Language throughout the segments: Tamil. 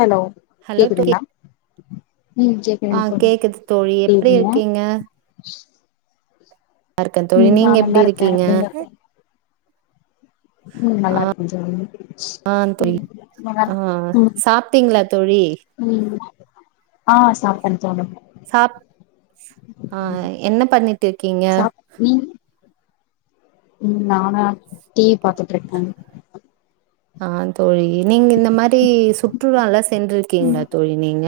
ஹலோ ஹலோ தோழி கேக்குதுங்ளா உ ஆ கேக்குது தோழி இருக்கீங்க எப்படிருக்கீங்க இருக்கே தோழி ம் நா நீங்க நல்லா இருக்கே எப்படிருக்கீங்க நீங்க ம் நல்லாருக்கே தோழி ஆ தோழி ம் ஆ நல்லாருக் ம் சாப்ட்டீங்களா தோழி ம் ஆ சாப்டேங் சாப் ஆ என்ன பண்ணிட்டுர்க்கீங்க சாப் நீங் ம் நானா டிவி பாத்துட்ருக்கோம் ஆ தோழி நீங்க இந்த மாரி சுற்றுலால்லா சென்றிருக்கீங்ளா ம் தோழி நீங்க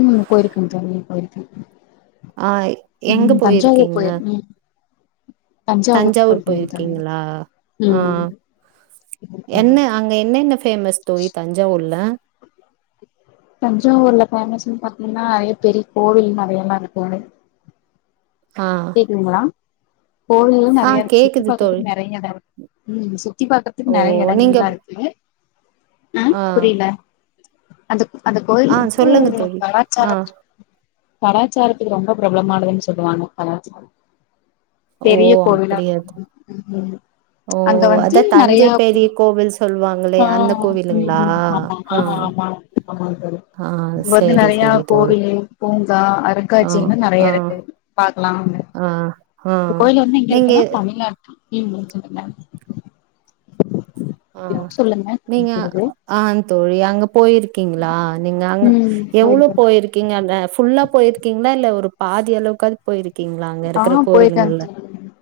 ம் போயிருக்கே தோழி போயிருக்கே ஆ எங்க ம் தஞ்சாவூர் போயிருக்கீங்க போய் ம் தஞ்சாவூர் போயிருக்கே தோழி போயிருக்கீங்களா ஆ ம் என்ன அங்க என்னென்ன ஃப் ஃபேமஸ் தோழி தஞ்சாவூர்ல தஞ்சாவூர்ல பேஃமஸ்ன்னு பாத்தீங்னா ஐய பெரிய கோவில் மலையெல்லா இருக்குமே ஆ கேக்குதுங்ளா கோயிலே எல்லாம் ஆ நிறைய இருக்கு சுத்தி கேக்குது தோழி பார்க்கறதுக்கு நிறைய இடம் இருக்கு ம் சுத்தி பார்க்கறதுக்கு ஓ நிறைய இடங்கள் நீங்க இருந்தாலுமே ஆ அது அந்த ஆ கோயிலுக்கு சொல்லுங்க தோழி ஆ கலாச்சாரம் கலாச்சாரத்துக்கு ரொம்ப பிரபலமானதுன்னு சொல்லுவாங்க கலாச்சாரம் ஓ பெரிய கோவிலா அப்படியா அது இருக்கு ம் ஓ அங்க வந்து அதா நெறைய தஞ்சை பெரிய கோவில் சொல்லுவாங்க அடடே ஆ அந்த கோவிலுங்களா ம் ஆமா ஆ ஆமா ஆமாங்க தோழி ஆ இங்க வந்து சேரி நிறைய சேரி தோழி கோவில் பூங்கா ஆ அருங்காட்சியெல்லா ஆ நிறைய இருக்கு பாக்கலாம் ஆ ஆ இந்த கோயில் வந்து எங்க நீங்க இருக்குன்னா தமிழ்நாட்டு ஈ மொச்ச [unintelligible] அ அ நீங்க ஆ தோழி அங்க போயிரிக் கீங்ளா நீங்க அங்க ம் எவுளோ போயிருக்கே போயிருக்கீங்க அந்த ஃபுல் உள்ள போயிருக்கீங்ளா இல்ல ஒரு பாதி அளவுக்காவ்து போய்ரிக் ஆ போய்ட்டங் தூலி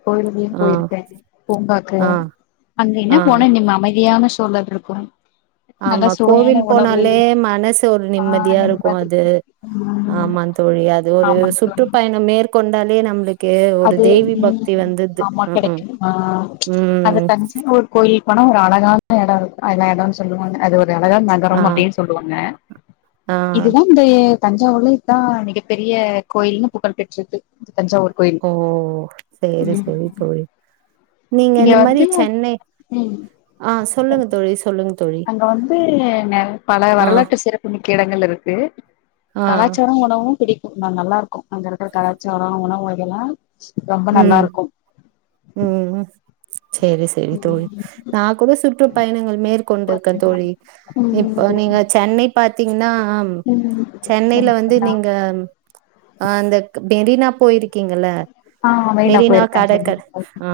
கோயில்க்கு உள்யு ஆ போயிருக்கே பூங்காக்கு ஆ அங்கு என்ன ஆ போன நிம் அமைதியான தோல விழுக்கு ஆமா கோவில் போனாலே மனசு ஒரு ஆ நிம்மதியா இருக்கு நிம்மதி அது ம் ஆமங் தோழி அது ஒரு ஆமாங் தோழி சுற்றுப்பயண மேற்கொண் தலே நம்ளுக் அது ம் ஆமா ம்ஹும் கெடக்கு ஆ அது ம் தஞ்சாவூர் கோயில் பொனோ ஒரு அழகான எடொ இருக் அத எடொன் சொல்லுவாங்க அது ஒர் இது அழகான் ஆ நகரம் அப்டின் சொல்லுவாங்க ஆ இதுதா ந்தே தஞ்சாவூர்லே இத்தா மிகப்பெரிய கோயில்னு புடல் பெச்சது இது தஞ்சாவூர் கொயில் ஓ சேரி சேரி தோழி நீங்க இங்க இந்த மாரி வந்து சென்னை ம் ஆ சொல்லுங்க தோழி சொல்லுங் அங்க வந்து நெ பல ஆ வரலாற்று சிறப்புமிக்க இடங்கள் இருக்கு ஆ கலாச்சாரோ உணவும் பிடிக் ந நல்லா இரு கு அந்த எடத்துல கலாச்சாரோ உணவு வ களா ரொம்ப நல்லா ம் இருக்கு ம் சேரி செரி தோழி ம் நாக்கூட சுற்றுப்பயணங்கள் மேற்க் கொண்டிர்க்க தோழி இப்ப நீங்க சென்னை பாத்திங் ன்னா அம் ம் சென்னைல வந்து செரிங்கண்ணா நீங்க அ அந்தக் மெரினா பொயிருக்கிங்கல ஆ மெரினா போயிருக்கே தோழி கடர்கர் ஆ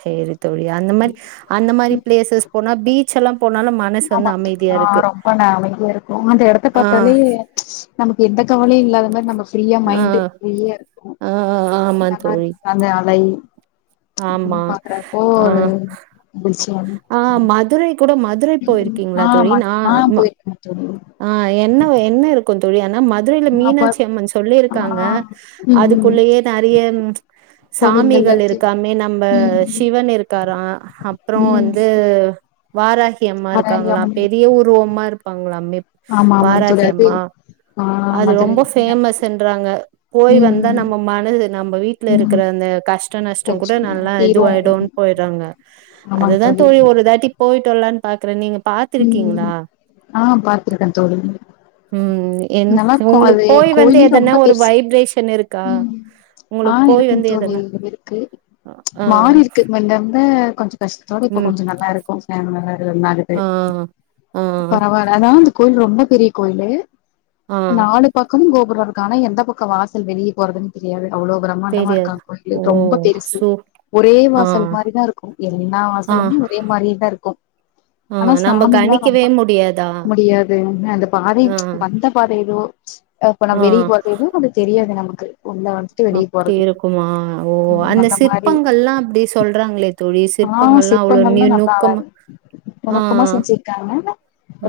சேரி தோழி அந்த மாரி அந்த மாரி பிளேசஸ் போனா பீச் எல்லா போனாலும் மனசு வந்து ஆமா அமைதியா ஆ இருக்கு ரொம்ப ந அமைதியா இருக்கு அந்த எடத்த ஆ பாத்தாலே நமக்கு எந்த கவலையு இல்லாத மாரி நம்ம ஃப்ரீயா ஆ மைண்டு ஃப்ரீயா இருக்கு ஆ ஆமா நல்லா தோழி இருக்கு அந்த அலை ம் ஆமா பாக்குறப்போ ஆ ஒரு ஆஹ் மதுரை கூட மது ஆமா ஆஹ் போயிருக்க தோ ஆஹ் என்ன என்ன இருக்கும் தோழி மதுரையில அப்ப மீனாட்சி அம்மன் சொல்லிருக்காங்க ஆ ம் ம் அதுக்குள்ளயே நறைய கோவில்கள்ல சாமிகள் இருக்கு இருக்காமே நம்ம ம் சிவன் இருக்காராம் அப்புறம் ம் வந்து வாராகி அம்மா இருக்காங்களாம் வராகியம்மன் பெரிய உருவம்மா இருக் பாங்களாமே ஆமா ஆமா தோழி வாராகி அது அம்மா ஆ அது மதுரை ரொம்ப பேஃபேமஸ்ன்றாங்க போய் வந்தா ம் நம்ம மனது நம்ம வீட்ல இருக்கிற ம் அந்த கஷ்ட நஷ்டம் கூட நல்லா தீரு இதுவாயிடும்னு போயறாங்க அதுதான் தோழி ஒரு தாட்டி போயிட்டுவல்லானு பாக்குற நீங்க ம் ஆஹ் பாத் ருக்கேன் தோழி ம் என் நமக்கும் உங்களுக்கு அது போய் வந்து கோயில் எதனா ரொம்ப ஒரு பெருசு வைப்ரேஷன் இருக்கா உம் ஆ உங்களுக்கு போய் வந்து இருக்குன்னு தோழி எதனா இருக்கு ஆ மாறி இருக்கு மண்டந்த கொஞ்சம் கஷ்ட இப்ப ம் கொஞ்சம் நல்லா இருக்கும் [unintelligible] [unintelligible] ஆகுது ஆஹ் ஆஹ் கோவில் ரொம்ப பெரிய கோயிலு ஆ நாலு பக் பக்கம் கோபுரோ இருக்கும் ஆனா எந்த பக்க வாசல் வெளிய போறதுன்னு தெரியாது அவ்வளவு பிரம்மாண்டமா தெரியாது இருக்கான் கோயிலு ஓ ரொம்ப பெருசு சூ ஒரே ஆ வாசல் மாரிதான் இருக்கும் எல்லா ஆ வாசலுமே ஒரே மாரியேதான் இருக்கும் ஆ நம்ம சாமிங்கல்லாம் கணிக்கவே ரொம்ப முடியாதா? முடியாது அந்த பாதை ஆ வந்த பாதை யோச் அப்ப நா ஆ வெளியே போறத்துகு எது நம்ப்ளுக் தெரியாது நம அப்டி இருக்குமா ஓ ம் அந்த மாரி சிற்பங்கள்லா அப்டி சொல்றாங்ளே தோழி ஆ சிற்பங்கள்லா அவ்ளோ சிற்பங்கள்லா நீல் நல்லா அழகா நுக்கமா நுணுக்கமா செஞ்சிர்க்காங்க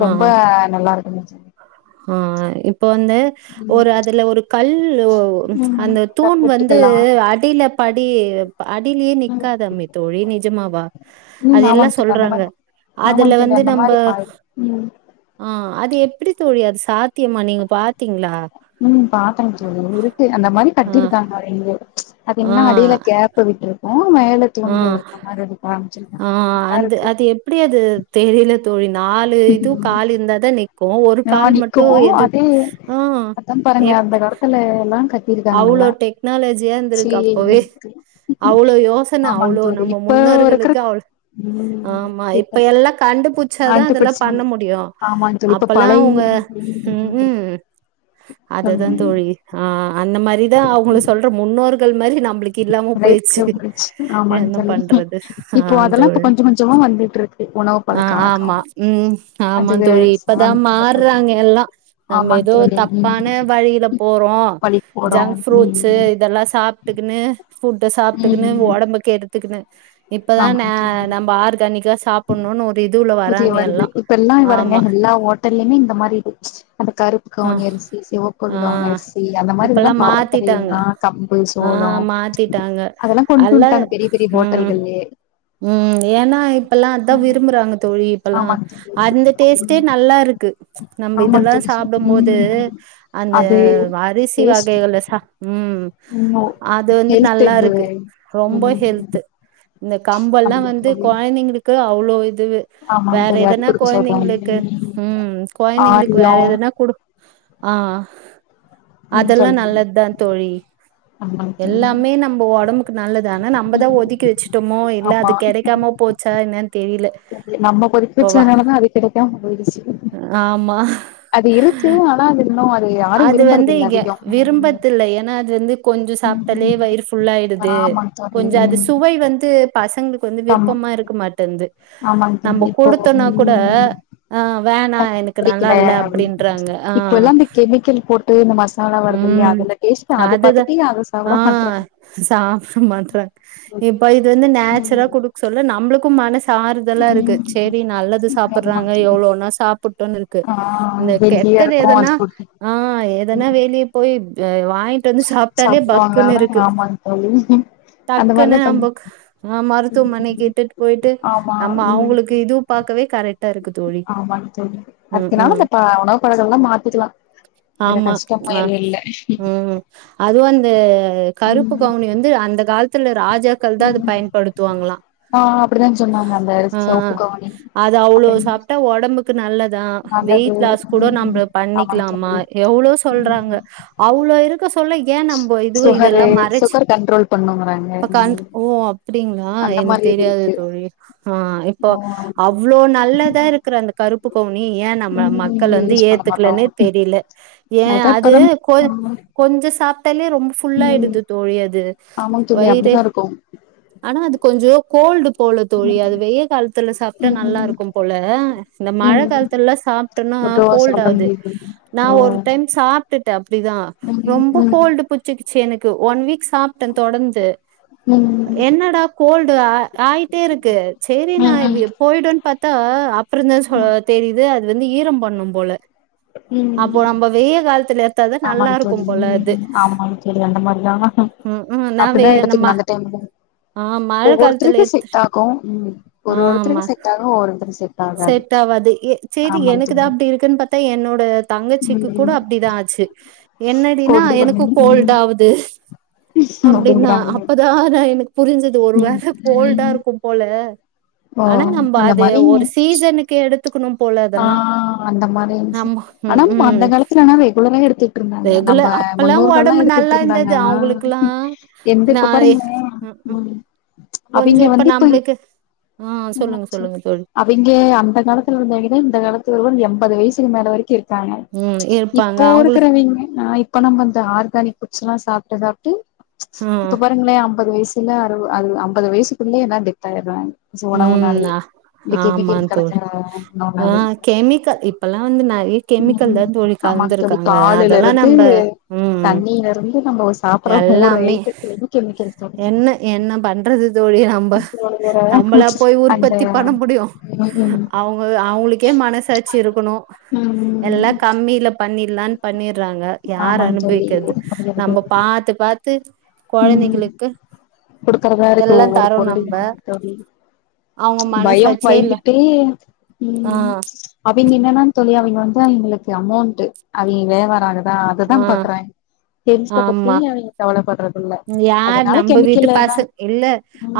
ரொம்ப ந நல்லாருக்குங்க [unintelligible] ஆஹ் இப் ப்ப வந்து ஒரு அதுல ஒரு கல் ஒ ம் அந்த தூண் வந்து கருப்பொட்டிக்கல்லா அடியில படி ப அடிலியே நிக்காதாமே தோழி நிஜமாவா ம் அது எல்லா ஆமாங்க தோழி அந்த சொல்றாங்க மாரி அதுல ஆமாங்க தோழி வந்து அந்த நம்ப மாரி பாய் ம் அ அது எப் ப்டித்தோழி அது சாத்தியமா நீங்க பாத்தீங்ளா உம் பாத்தங் தோழி இருக்கு அந்த மாரி ஆ கட்டிருக்காங்க [unintelligible] அது ஆ இன்னு அடியில கேப்பு விட்ருக் உ மேல தூண்கள் இருக்கா மாரி இருக்கறாங் ஆஹ் அந்து அது எப்டி அது தெரில அ தோழின் நாலு இதுவு கால் இர்ந்தாதா நிக்கு ஒரு ஆ கால் நிக்கு மட்டு எதுப் அதே ஆ அதா பாருங்க எப்ட் அந்த காலத்துல எல்லா கட்டிருக்காங்க அவ்ளோ நல்லா டெக்னா யா சீ இந்திருக்கு அப்பவே அவ்ளோ யோசன ஆமாங்க அவ்ளோ தோழி நம்ப இப்போ இருக்கிற முன்னோர்களுக்கு அவுள் ஆமா இப்ப ம் எல்லா கண்டுபுச்சாதா நென்த்து அதெல்லா படிச்சீங்க பண்ண முடியு ஆமாங் தோழி இப்ப அப்பல்லா அவுங்க பழைய உம் உம் அத தாந் சொல்லுங்க தோழி ஆஹ் அந்த மாரிதா அவுங்கள சொல்ற முன்னோர் கள் மரி ஆமாங் என்ன தோழி பண்றது? ஆ இப்போ அதெல்லா இப்ப தோழி. கொஞ்சொ கொஞ்சொமா வந்துட்டு இருக்கு உணவு பழக்க வழக்கோ ஆமாந் அதுக்கு தோழி இப்பதா சாமி கும்பட்றது மார்றாங்க எல்லா நம்ப ஆமாங் எதோ தோழி ம் தப்பான வழியில போறோ பள்ளிக்கு போறோ ஜங்க் ம் ஃப்ரூட்ஸூ ம் இதெல்லா சாப்ட்டுக்குனு ஃபுட்ட ம் சாப்ட்டுக்குனு ம் ஒடம்ப கெடு த்துக்குன இப்பதா ந நம்ப ஆர்கானிக்கா சாப்புட்ணுன்னு ஒரு இதுவுல புத்தியே வராங்க வருது இப்ப எல்லா வாருங்க ஆமா எல்லா ஓட்டல்லிமே இந்த மாரி இது அந்த கருப்பு ஆ கவுணி அரிசி சிவக்கோழு ஆ கவுணி அரிசி த அந்த மாதிரி இப்பல்லா இதெல்லாம் பாரம்பரிய மாத்திட்டாங்க ஆ கம்பு ஆ சோளோ மாத்திட்டாங்க அதெல்லா கொண்டுவந்ட்டாங்க பெரிய பெரிய ஹோட்டல்கள்லயே உம் ஏனா ப்பல்லா அத்தா ம் விரும்புறாங்க தோழி இப்பல்லா ஆமாங்க தோழி அந்த டேஸ்ட்டே ம் நல்லா இருக்கு நம்ம ஆமாங்க இதெல்லா தோழி சாப்டம்போது ம் அந்த அது அரிசி டேஸ்ட் வகைகள்ல சா உம் ம் அது வந்துட் ஹெல்த் நல்லா இது இருக்கு ரொம்ப ம் ஹெல்த்து கம்பல்லாம் நம்மளுக்கு வந்து அது கொழந்தைங்களுக்கு அவ்ளோ இது து ஆமாங்க வேற தோழி அது எதனா குடுக்க சொல்றாங்க கொழந்தைங்களுக்கு ம் உம் கொழந்தைங்களுக்கு ஆடியோ வேற எதனா குடுக் ஆஹ் ம் அதெல்லாம் சொல்லுங்க நல்லதுதான் தோழி ஆமாங்க தோழி எல்லாமே நம்ம உடம்புக்கு நல்லது ஆனா நம்மதான் ம் ஒதுக்கி வச்சுட்டோமோ எ இல்ல ஆமா அது கெடைக்காம போச்சா என்னன்னு தெரில நம்ம கொதிக்க இப்போவா வச்சதுனாலதா அது கெடைக்காம போயிடுச்சு ஆமா அது இருக்கு ஆனா அது இன்னு அது யாரு அது விரும்புறது வந்து இல்ல இங்க அதிகோ விரும்பத்து இல்ல ஏன்னா அது வந்து கொஞ்சோ ம் சாப்ட்டாலே ம் வயிறு ஃபுல்லாயிடுது ஆமாங்க தோழி கொஞ்ச அது ம் சுவை வந்து பசங்களுக்கு வந்து ஆமா விருப்பமா இருக்க மாட்டேன்து ஆமாங்க தோழி நம்ம குடுத்தோம்னா கூட ஆஹ் [unintelligible] புடிக்கல அப்டினு இப்பல்லாம் அந்த கெமிக்கல் போட்டு இந்த மஸ் உம் அதுதான் அத சாப்ட ஆஹ் மாட்றாங்க சாப்ட மாட்றாங்க இப்ப இது வந்து நேச்சுரலா குடுக்க சொல்ல நம்மளுக் கும் மனசு கு ஆறுதலா ம் இருக்கு ம். சேரி நல்லது ஆமா சாப்புட்றாங்க தோழி எவ்வளோன்னா சாப்புட் டுன்னு இருக்கு ஆ இந்த ஹெல்தியா கெட்ட இருக்கு அது எதனா ஃபுட்டு ஆஹ் எதனா போய் [unintelligible] வாங் வாங்கிட்டு வந்து சாப்ட்டாலே பக்குன்னு சாப்டுவாங்களானா இருக்கு ஆமாங்க தோழி அந்த டக்குன்னு மாரிதா பண்ணு நம்மக் ஆஹ் மருத்துவமனை கிட்டுட்டு போயிட்டு நம்ம அவுங்களுக்கு இது பாக்கவே கரெக்ட் ஆமாங் தோழி அடுத்த நாள் ம் இந்த ப உணவு பழக்கங்கல்லாம் மாத்திக்கலாம் இதுல ஆமா கஷ்டம் ஆ உம் அதுவும் அந்த கருப்பு கவுனி வந்து அந்த காலத் ராஜாக்கள் தான் அது ம் பயன்படுத்துவாங்களாம் ஆ அப்டிதா சொன்னாங்க அந்த செவப்பு ஆஹ் கவுனி அது அவ்ளோ அப்டின்னு சாப்ட்டா உடம்புக்கு கு நல்ல தான் நல்லது வெயிட் லாஸ் கூட ம் நம்ம ஆமாங்க பண்ணிக்கலாமா தோழி எவ்ளோ சொல்றாங்க அவ்ளோ இருக்க சொல் ஏன் நம்ம இது சுகரு இதெல்லாம் மறைச்சு சுகர் கண்ட்ரோல் பண்ணுங்கறாங்க இப்ப கன் ம் ஓ அப்டிங்களா அந்த எனக்கு மாரி இது தெரியாது இருக்கு தோழி ஆஹ் இப்போ ஓ அவ்ளோ நல்லதா இருக்கிற அந்த கருப்பு கவுனி ஏன் நம்ம ம் மக்கள் வந்து யூஸ் பண்ண மாட்டோ ஏத்துக்கலன்னே தெரில ஏன் அதா அது இப்பதா கொ ஆமா கொஞ்சோ சாப் டாலே ரொம்ப ம் ஃபுல்லாய்டுது தோழி அது ஆமாங்க தோழி வயிறு அப்டிதா இருக்கு ஆனா அது கொஞ்சோ கோ கோல்டு போல தோழி அது வெய காலத்துல சாப்பிட்டா ம் நல்லா ம் இருக்கும் போல இந்த மழை ம் காலத்துலல்லாம் சாப்பிட்டோம்னா ஒட்டுவா கோல்ட் சாப்ட ஆவுது முடியுது நா ஓ ஒரு சாப்ட்டுட்டு அப் அப்டிதா ம் ரொம்ப ம் ம் கோல்டு புச்சிகிச் சி எனக்கு ஒன் வீக் சாப்ட்ட தொடந்து ம் என்னடா கோல்டு ஆ ஆயிட்டே இருக்கு சேரி நா ம் இது போய்டும்ன்னு பாத்த த்தா அப் அப்பறந்தா சொ தெரியுது அது வந்து ஈரம் பண்ணும் போல ம் அப்போ நம்ம வெய்ய காலத்துல எத்தாதா நல்லா ஆமாங் தோழி இருக்கும் போல அது ம் ஆமாங் தோழி அந்த மாரிதா ம் ம் நா வே நம்ம ஆ மழ காலத்துல எத்து ஆமா ஆகாது செட் ஆவாது எ சேரி ஆமாங்க எனக்குதா தோழி அப்டி இருக்குன்னு பத்தா என்னோட தங்கச்சிக்கு கூட ம் அப்டிதா ஆச்சி என்னடினா கொண்டு எனக்கும் கோல்ட் ஆவுது அப்டின்னா அப்டிங்கிறாங்க அப்பதா நா எனக்கு புரிஞ்சது ஒரு ம் வேள கோல்டா இருக்கு போல ஓ அந்த மாரி சீஸனுக்கு எடுத்து ஆ அந்த மாரி இருந்துச்சு ஆமா ஆனா ம் அந்த ம் காலத்துலனா ரெகுலரா எடுத்துட்டு இருந்தாங்க நம்ம ரெகுலர் அப்பல்லா முன்னோர்கல்லா ஒடம்பு எடுத்துட்டு நல்லா இருந்தாங்க இருந்தது ஆ அவங்களுக்குல்லா எந்த நா இப்ப பாருங்க ம் ம் கொஞ்சோ அவிங்க வந்து இப்ப நம்பளுக்கு ஆ சொல்லுங்க என்னாச்சு சொல்லுங்க தோழி அவிங்க அந்த காலத்துல இருந்த இந்த காலத்தில ஒருவன் எண்பது வயசுக்கு மேல வரைக்கு இருக்க க்காங்க ம் இருப்பாங்க இப்போ அவங்களுக்கு இருக்கிறவிங்க நா இப்ப நம்ம வந்து ஆர்கானிக் ஃபுட்ஸ்லா சாப்டு சாப்டு ம் இப்போ பாருங்களோ ஐம்பது வயஸ் சில அறு அம்பது வயசுக்குள்ளயே எல்லா டெத் ஆயிராங்க ம் உணவுனாலயே ஆ இந்த ஆமா கெமிக்கல் கலக் தோழி ஆ கெமிக்கல் இப்பெல்லா வந்து நெறைய கெமிக்கல் தா ம் தோழி ஆமாங்க தோழி கலந்துருக்காங்க பாலுல அதெல்லா இருந்து நம்ப ம் ம் தண்ணியில இருந்து நம்ம சாப்டுற ஒவ்வொரு எல்லாமே ஐட்டத்துலயு கெமிக்கல் தோழி என்ன என்ன பண்றது தோழி நம்ப தோழி வேற நம்பளா போய் அந்த உற்பத்தி பண்ண முடியு ம் அவங்க அவங்களுக்கே மனசாட்சி இருக்கணு எல்லா ம் கம்மியில பண்ணி ப்ளான் பண்ணிறாங்க யார் ஆமாங்க தோழி அனுபவிக்கறது நம்போ பாத்து பாத் து ம் கொழந்தைங்கிலுக் குடுக்கறதா இருக்கு ஒவ்வொரு பொருளையு நம்ப ஆமா தோழி அவங்க பயோ மனசாட்சியே இல்ல பயந்துட்டே ஆ உம் அவிங்க என்னன்னா சொல்லி அவிங்க வந்து அவிங்களுக்கு அமௌண்டு அவிங்க வேவாரோ நா அதுதா ஆ பாக்குற தெம்ஸ்ட பத்தி ஆமா அவிங்க கவல [inaudible] யார் அதனால நம்ம வீட்டு கெமிக்கல்லன பச இல்ல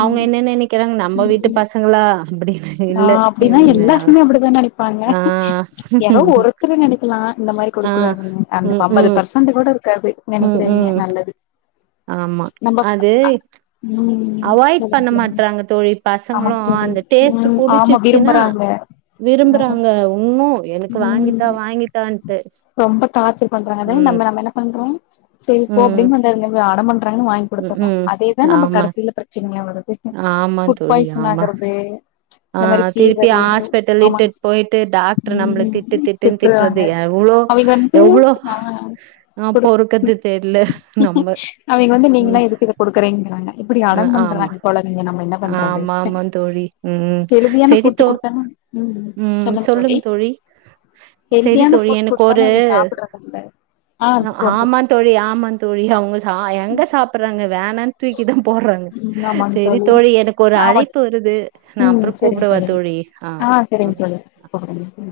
அவங்க என்ன நெனைக்கிறாங்க நம்ம வீட்டு உம் பசங்களா அப்டின்னு இல்ல ஆஹ் அப்டின்னா எல்லாருமே அப்டித்தா நெனைப்பாங்க ஆ யாரோ ஒருத்தர் நெனைக்கலா இந்த மாரி ஆ குடுக்கூடாது அந்த ம் அம்பது ம் பர்சென்ட் கூட இருக்காது ம் ம் நெனக்கிறிங்க நல்லது ஆமா நம்ம அது ம் அவாய்ட் சொல்லுங்க பண்ண தோழி மாட்றாங்க தோழி பசங்களு ஆமாங்க தோழி அந்த டேஸ்ட் ம் ஆமா புடிச்சிருச்சின்னா விரும்புறாங்க விரும்புறாங்க இன்னு எனக்கு ம் வாங்கித்தா வாங்கித்தான்ட்டு ரொம்ப உம் செரி போ அப்டின்னு வந்துருங்க அடம் பன் ராங்க வாங்கி ம் குடுத்துரோ ம் அதேதா நமக்கு ஆமா கடசியில பெரச்சினியா வரு ஃபுட் பாய்ஸன் ஆகறது ஆஹ் திருப்பி ஹாஸ்பிட்டல் இட்டு போயிட்டு டாக்டர் நம்மளை ம் திட்டு திட்டுன்னு திட்டுறாங்க திட்டுறது எவ்வளோ அவிங்க வந்து எவ்வளோ ஆ அஹ் குடு பொறுக்குது தெரியல அவிங்க வந்து நீங்களாம் இதுக்கு இதை கொடுக்குறீங்கிறாங்க இப்படி அ அடம் ஆமா பண்றாங்க குழந்தைங்கம் ஆமா ஆமா தோழி உம் ஹெல்தியான சரி ஃபுட் தோழி குடுத்தாங்க ம் உம் சொல்லுங்க தோழி சரி ஹெல்தியான தோழி ஃபுட் எனக்கு குடுத்தாங்க ஒரு அவிங்க சாப்புட்றது இல்ல ஆ ஆமா தோழி ஆமா தோழி அவுங்க எங்க சாப்டுறாங்க வேணானு தூக்கி தான் போடுறாங்க ம் ஆமாங்க செரி தோழி எனக்கு ஒரு ஆமா அழைப்பு வருது நான் ம் அப்புறம் சரிங்க கூப்பிடுவேன் தோழி ஆ சரிங்க ஆஹ்ஹ தோழி கூப்புடுங்க